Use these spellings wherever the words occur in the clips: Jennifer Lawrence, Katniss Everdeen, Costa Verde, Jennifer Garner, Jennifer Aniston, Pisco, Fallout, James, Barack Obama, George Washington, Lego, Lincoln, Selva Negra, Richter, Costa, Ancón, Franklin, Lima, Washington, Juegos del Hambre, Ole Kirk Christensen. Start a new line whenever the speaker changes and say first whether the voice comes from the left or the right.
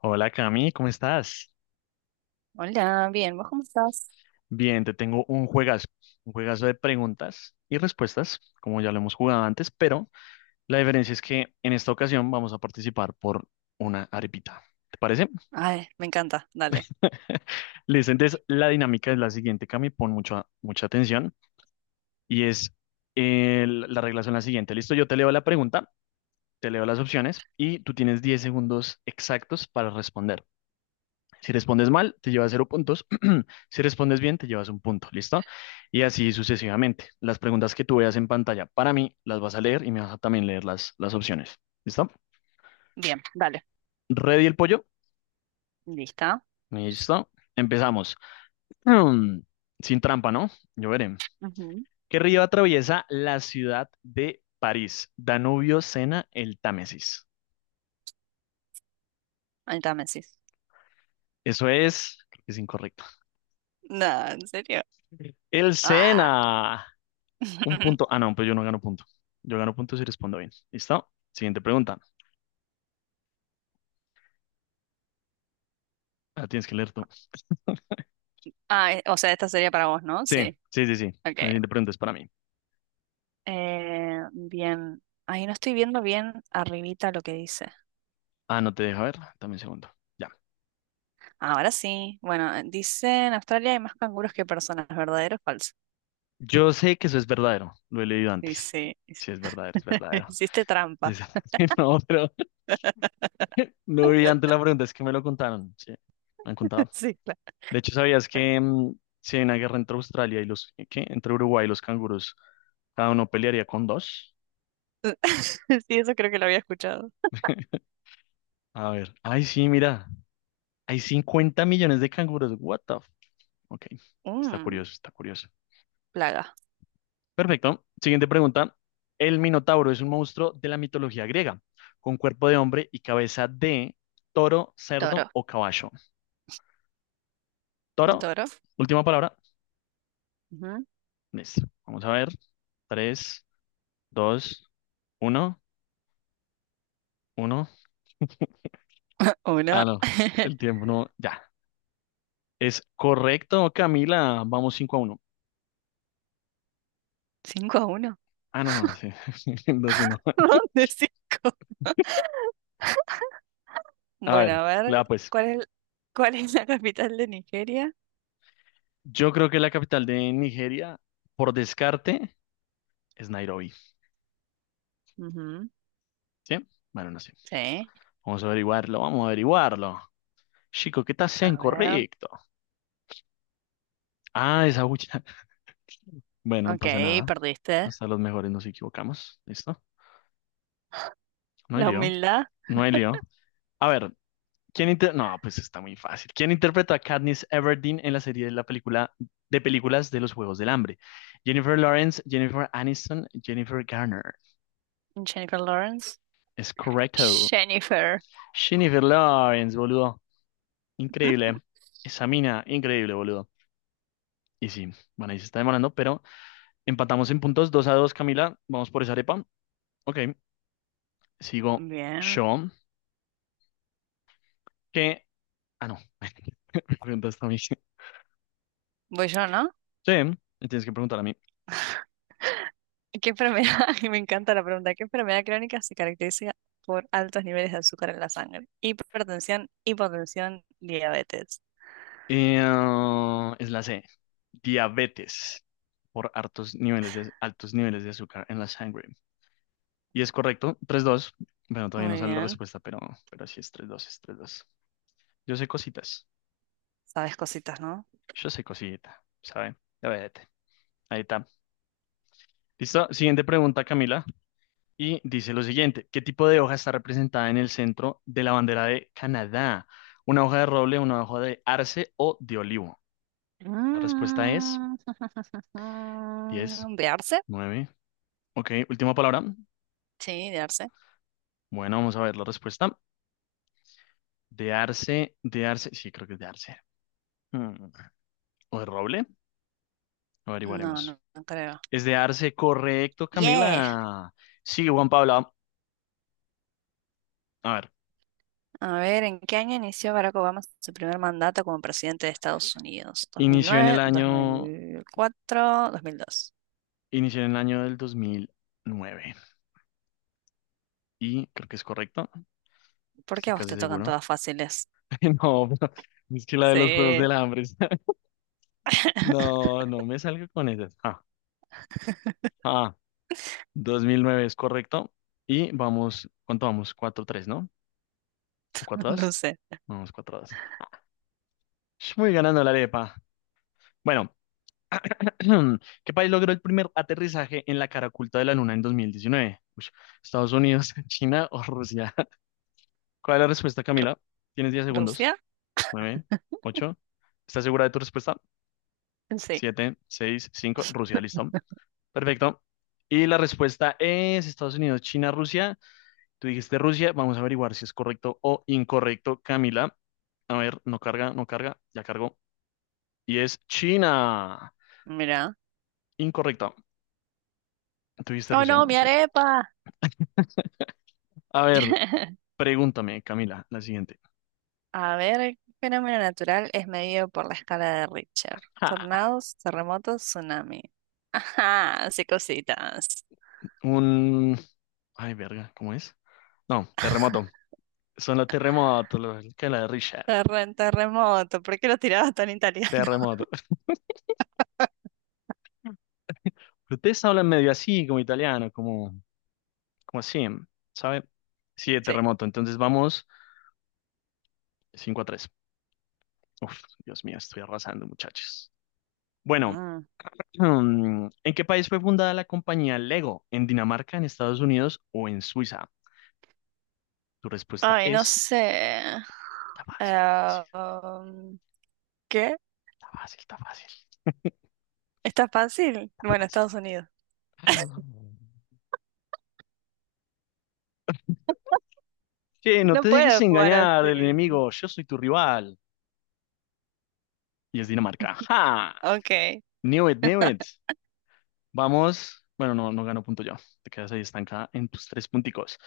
left: Hola Cami, ¿cómo estás?
right: Hola, bien, ¿vos cómo estás?
left: Bien, te tengo un juegazo de preguntas y respuestas, como ya lo hemos jugado antes, pero la diferencia es que en esta ocasión vamos a participar por una arepita. ¿Te parece?
right: Ay, me encanta, dale.
left: Listo, entonces la dinámica es la siguiente, Cami, pon mucha, mucha atención y es la regla son la siguiente. Listo, yo te leo la pregunta, te leo las opciones y tú tienes 10 segundos exactos para responder. Si respondes mal, te llevas cero puntos. Si respondes bien, te llevas un punto. ¿Listo? Y así sucesivamente. Las preguntas que tú veas en pantalla para mí las vas a leer y me vas a también leer las opciones. ¿Listo?
right: Bien, dale.
left: ¿Ready el pollo?
right: ¿Lista?
left: Listo. Empezamos. Mm, sin trampa, ¿no? Yo veré.
right: Ujú.
left: ¿Qué río atraviesa la ciudad de París? Danubio, Sena, el Támesis.
right: Ahí está, me decís.
left: Eso es, creo que es incorrecto.
right: No, ¿en serio?
left: El
right: Ah.
left: Sena. Un punto. Ah, no, pues yo no gano punto. Yo gano punto si respondo bien. ¿Listo? Siguiente pregunta. Ah, tienes que leer tú.
right: O sea, esta sería para vos, ¿no?
left: Sí,
right: Sí.
left: sí, sí, sí.
right: Ok.
left: La siguiente pregunta es para mí.
right: Bien. Ahí no estoy viendo bien arribita lo que dice.
left: Ah, no te deja ver. Dame un segundo. Ya.
right: Ahora sí. Bueno, dice, en Australia hay más canguros que personas, ¿verdadero o falso?
left: Yo sé que eso es verdadero. Lo he leído
right: Y
left: antes.
right: sí.
left: Sí, es verdadero, es verdadero.
right: Hiciste trampa.
left: Es- No, pero no vi antes la pregunta. Es que me lo contaron. Sí, me han contado.
right: Sí, claro.
left: De hecho, ¿sabías que si hay una guerra entre Australia y los... ¿Qué? Entre Uruguay y los canguros, cada uno pelearía con dos?
right: Sí, eso creo que lo había escuchado.
left: A ver. Ay, sí, mira. Hay 50 millones de canguros. What the... Ok. Está
right: Mm,
left: curioso, está curioso.
right: plaga.
left: Perfecto. Siguiente pregunta. El Minotauro es un monstruo de la mitología griega, con cuerpo de hombre y cabeza de toro, cerdo
right: Toro.
left: o caballo.
right: ¿Un
left: Toro,
right: toro?
left: última palabra.
right: Ujú.
left: Listo. Vamos a ver. Tres, dos, uno, uno. Ah,
right: Uno.
left: no. El tiempo no. Ya. Es correcto, Camila. Vamos 5-1.
right: Cinco a uno.
left: Ah, no, sí. 2-1.
right: ¿Dónde cinco?
left: A ver,
right: Bueno, a ver,
left: la pues.
right: ¿cuál es, ¿cuál es la capital de Nigeria?
left: Yo creo que la capital de Nigeria, por descarte, es Nairobi.
right: Ujú.
left: ¿Sí? Bueno, no sé.
right: Sí,
left: Vamos a averiguarlo, vamos a averiguarlo. Chico, ¿qué tal sea
right: a ver.
left: incorrecto? Ah, esa bucha. Bueno, no
right: Ok,
left: pasa nada.
right: perdiste.
left: Hasta los mejores nos equivocamos. ¿Listo? No hay
right: La
left: lío.
right: humildad.
left: No hay lío. A ver, No, pues está muy fácil. ¿Quién interpreta a Katniss Everdeen en la serie de la película de películas de los Juegos del Hambre? Jennifer Lawrence, Jennifer Aniston, Jennifer Garner.
right: Jennifer Lawrence.
left: Es correcto.
right: Jennifer.
left: Jennifer Lawrence, boludo. Increíble. Esa mina, increíble, boludo. Y sí, bueno, ahí se está demorando, pero empatamos en puntos 2-2, Camila. Vamos por esa arepa. Ok, sigo
right: Bien.
left: yo. Que. Ah, no. Me preguntaste a mí. Sí,
right: Voy yo, ¿no?
left: me tienes que preguntar a mí.
right: ¿Qué enfermedad? Me encanta la pregunta. ¿Qué enfermedad crónica se caracteriza por altos niveles de azúcar en la sangre? Hipertensión, hipotensión, diabetes.
left: Es la C. Diabetes por altos niveles de azúcar en la sangre. Y es correcto, 3-2. Bueno, todavía no
right: Muy
left: sale la
right: bien.
left: respuesta, pero sí es tres dos, es tres dos. Yo sé cositas.
right: Sabes cositas, no.
left: Yo sé cosita, ¿sabe? Diabetes. Ahí está. ¿Listo? Siguiente pregunta, Camila. Y dice lo siguiente, ¿qué tipo de hoja está representada en el centro de la bandera de Canadá? ¿Una hoja de roble, una hoja de arce o de olivo? La respuesta es
right: Mm.
left: diez,
right: ¿De arce?
left: 9. Ok, última palabra.
right: Sí, de arce.
left: Bueno, vamos a ver la respuesta. De arce, sí, creo que es de arce. Mm, ¿o de roble?
right: No,
left: Averiguaremos.
right: no, no creo.
left: Es de arce, correcto,
right: Yeah.
left: Camila. Sí, Juan Pablo. A ver,
right: A ver, ¿en qué año inició Barack Obama su primer mandato como presidente de Estados Unidos?
left: inició en el
right: ¿2009,
left: año,
right: 2004, 2002?
left: inició en el año del 2009 y creo que es correcto,
right: ¿Por qué
left: estoy
right: a vos
left: casi
right: te tocan
left: seguro.
right: todas fáciles?
left: No, pero es que la de los Juegos
right: Sí.
left: del Hambre. No, no me salga con esas. Ah, 2009 es correcto. Y vamos, ¿cuánto vamos? Cuatro tres, ¿no? O cuatro dos.
right: No sé.
left: Vamos, cuatro dos. Voy ganando la arepa. Bueno, ¿qué país logró el primer aterrizaje en la cara oculta de la Luna en 2019? Ush, ¿Estados Unidos, China o Rusia? ¿Cuál es la respuesta, Camila? Tienes 10 segundos.
right: ¿Rusia?
left: 9, 8. ¿Estás segura de tu respuesta?
right: Sí.
left: 7, 6, 5. Rusia, listo. Perfecto. Y la respuesta es Estados Unidos, China, Rusia. Tú dijiste Rusia. Vamos a averiguar si es correcto o incorrecto, Camila. A ver, no carga, no carga. Ya cargó. Y es China.
right: Mira.
left: Incorrecto. Tú dijiste
right: ¡Oh,
left: Rusia, ¿no?
right: no, mi
left: Sí.
right: arepa!
left: A ver, pregúntame, Camila, la siguiente.
right: A ver, el fenómeno natural es medido por la escala de Richter.
left: Ja.
right: Tornados, terremotos, tsunami. Ajá, sí, cositas.
left: Un... Ay, verga, ¿cómo es? No, terremoto. Son los terremotos, los- que la de Richard.
right: Terremoto, ¿por qué lo tirabas tan italiano?
left: Terremoto. Ustedes hablan medio así, como italiano, como, como así, ¿sabe? Sí, de
right: Sí.
left: terremoto. Entonces vamos. 5 a tres. Uf, Dios mío, estoy arrasando, muchachos. Bueno,
right: Mm.
left: ¿en qué país fue fundada la compañía Lego? ¿En Dinamarca, en Estados Unidos o en Suiza? Tu respuesta
right: Ay, no
left: es...
right: sé.
left: Está fácil, está fácil,
right: Eh, um, ¿Qué?
left: está fácil, está fácil,
right: ¿Está fácil?
left: está
right: Bueno, Estados Unidos.
left: fácil. Che, no
right: No
left: te dejes
right: puedo jugar
left: engañar, el
right: así.
left: enemigo. Yo soy tu rival. Y es Dinamarca. ¡Ja!
right: Ok.
left: Knew it, knew it. Vamos. Bueno, no, no gano punto yo. Te quedas ahí estancada en tus tres punticos.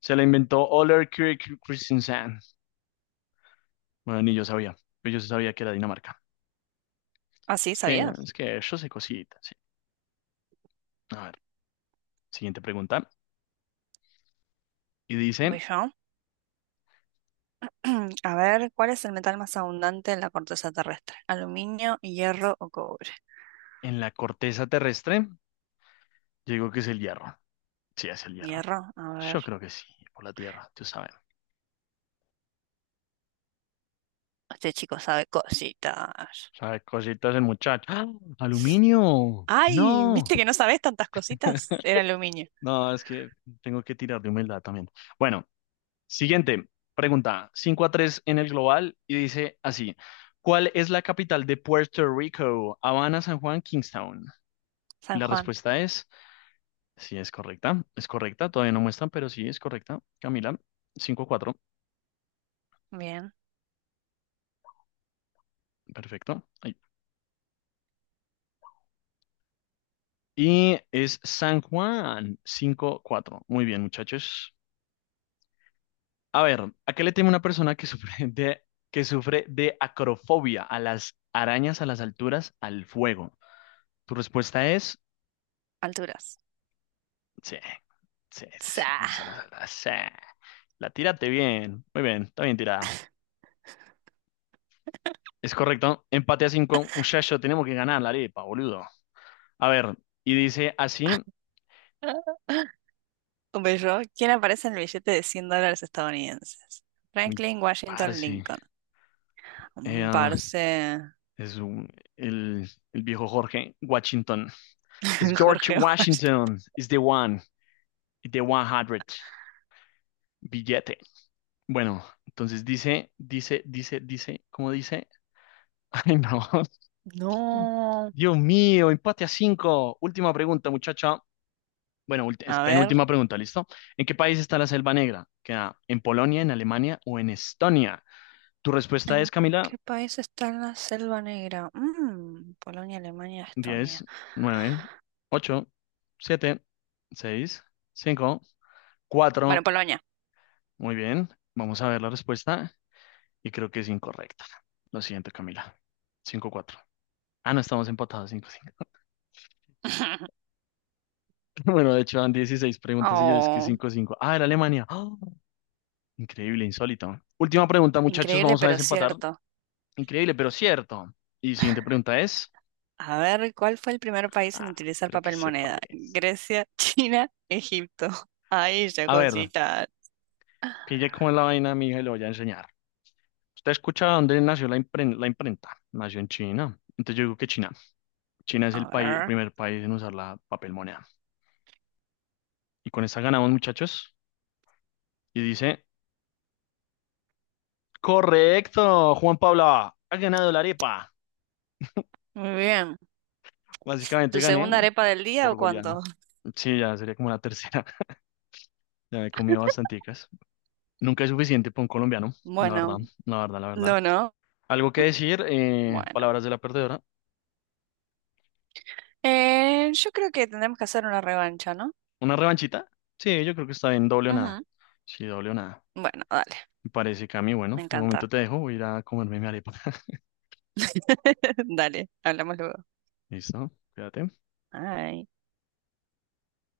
left: Se la inventó Oler Kirk Christensen. Bueno, ni yo sabía, pero yo sí sabía que era Dinamarca.
right: Así
left: Es que,
right: sabía.
left: es que yo sé cositas, sí. A ver, siguiente pregunta. Y
right: Voy
left: dice,
right: yo. A ver, ¿cuál es el metal más abundante en la corteza terrestre? ¿Aluminio, hierro o cobre?
left: en la corteza terrestre, yo digo que es el hierro. Sí, es el hierro.
right: Hierro, a
left: Yo
right: ver.
left: creo que sí, por la tierra, tú sabes.
right: Este chico sabe cositas.
left: Sabe cositas el muchacho. ¡Ah! ¡Aluminio!
right: ¡Ay!
left: ¡No!
right: ¿Viste que no sabes tantas cositas? Era aluminio.
left: No, es que tengo que tirar de humildad también. Bueno, siguiente pregunta. 5-3 en el global y dice así. ¿Cuál es la capital de Puerto Rico? Habana, San Juan, Kingstown. Y
right: San
left: la
right: Juan.
left: respuesta es, sí, es correcta, todavía no muestran, pero sí, es correcta. Camila, 5-4,
right: Bien.
left: perfecto. Ahí. Y es San Juan, 5-4. Muy bien, muchachos. A ver, ¿a qué le teme una persona que sufre de acrofobia? A las arañas, a las alturas, al fuego. Tu respuesta es,
right: Alturas.
left: sí, sí, sí, sí,
right: Sa.
left: sí, sí. La tírate bien, muy bien, está bien tirada. Es correcto, empate a cinco, muchacho, tenemos que ganar la arepa, boludo. A ver, y dice así,
right: Un bello. ¿Quién aparece en el billete de 100 dólares estadounidenses?
left: uy,
right: Franklin, Washington,
left: parce,
right: Lincoln.
left: eh,
right: Mm,
left: ah,
right: parce.
left: es un- el viejo Jorge Washington. Es George
right: Jorge Washington.
left: Washington, is the one hundred billete. Bueno, entonces dice, dice, dice, dice, ¿cómo dice? Ay, no,
right: No.
left: Dios mío, empate a cinco. Última pregunta, muchacho. Bueno, es
right: A ver.
left: penúltima pregunta, ¿listo? ¿En qué país está la Selva Negra? ¿Queda en Polonia, en Alemania o en Estonia? Tu respuesta es,
right: ¿En
left: Camila.
right: qué país está la Selva Negra? Mm, Polonia, Alemania, Estonia.
left: Diez, nueve, ocho, siete, seis, cinco,
right: Bueno,
left: cuatro.
right: Polonia.
left: Muy bien, vamos a ver la respuesta y creo que es incorrecta. Lo siento, Camila. 5-4. Ah, no, estamos empatados 5-5. Bueno, de hecho, van 16 preguntas y yo es que
right: Oh.
left: 5 5. Ah, era Alemania. ¡Ah! Increíble, insólito. Última pregunta, muchachos,
right: Increíble,
left: vamos a
right: pero
left: desempatar.
right: cierto.
left: Increíble, pero cierto. Y siguiente pregunta es...
right: A ver, ¿cuál fue el primer país en
left: Ah,
right: utilizar
left: creo que
right: papel
left: sé cuál
right: moneda?
left: es.
right: Grecia, China, Egipto. Ahí esa
left: A ver,
right: cosita.
left: pille cómo es la vaina, mija, y lo voy a enseñar. Usted escucha dónde nació la la imprenta. Nació en China. Entonces yo digo que China. China es el
right: A
left: país, el
right: ver.
left: primer país en usar la papel moneda. Y con esta ganamos, muchachos. Y dice, correcto, Juan Pablo, ha ganado la arepa.
right: Muy bien.
left: Básicamente
right: ¿Tu segunda
left: gané
right: arepa del día
left: por
right: o
left: goleado.
right: cuánto?
left: Sí, ya sería como la tercera. Ya me he comido bastanticas. Nunca es suficiente para un colombiano, la verdad,
right: Bueno,
left: la verdad, la verdad.
right: no, no.
left: Algo que decir,
right: Bueno.
left: palabras de la perdedora.
right: Yo creo que tendremos que hacer una revancha, ¿no?
left: ¿Una revanchita? Sí, yo creo que está bien, doble o nada.
right: Ujú.
left: Sí, doble o nada.
right: Bueno, dale.
left: Me parece, Cami,
right: Me
left: bueno, de momento
right: encanta.
left: te dejo, voy a ir a comerme mi arepa.
right: Dale, hablamos luego.
left: ¿Listo? Cuídate.
right: Ay.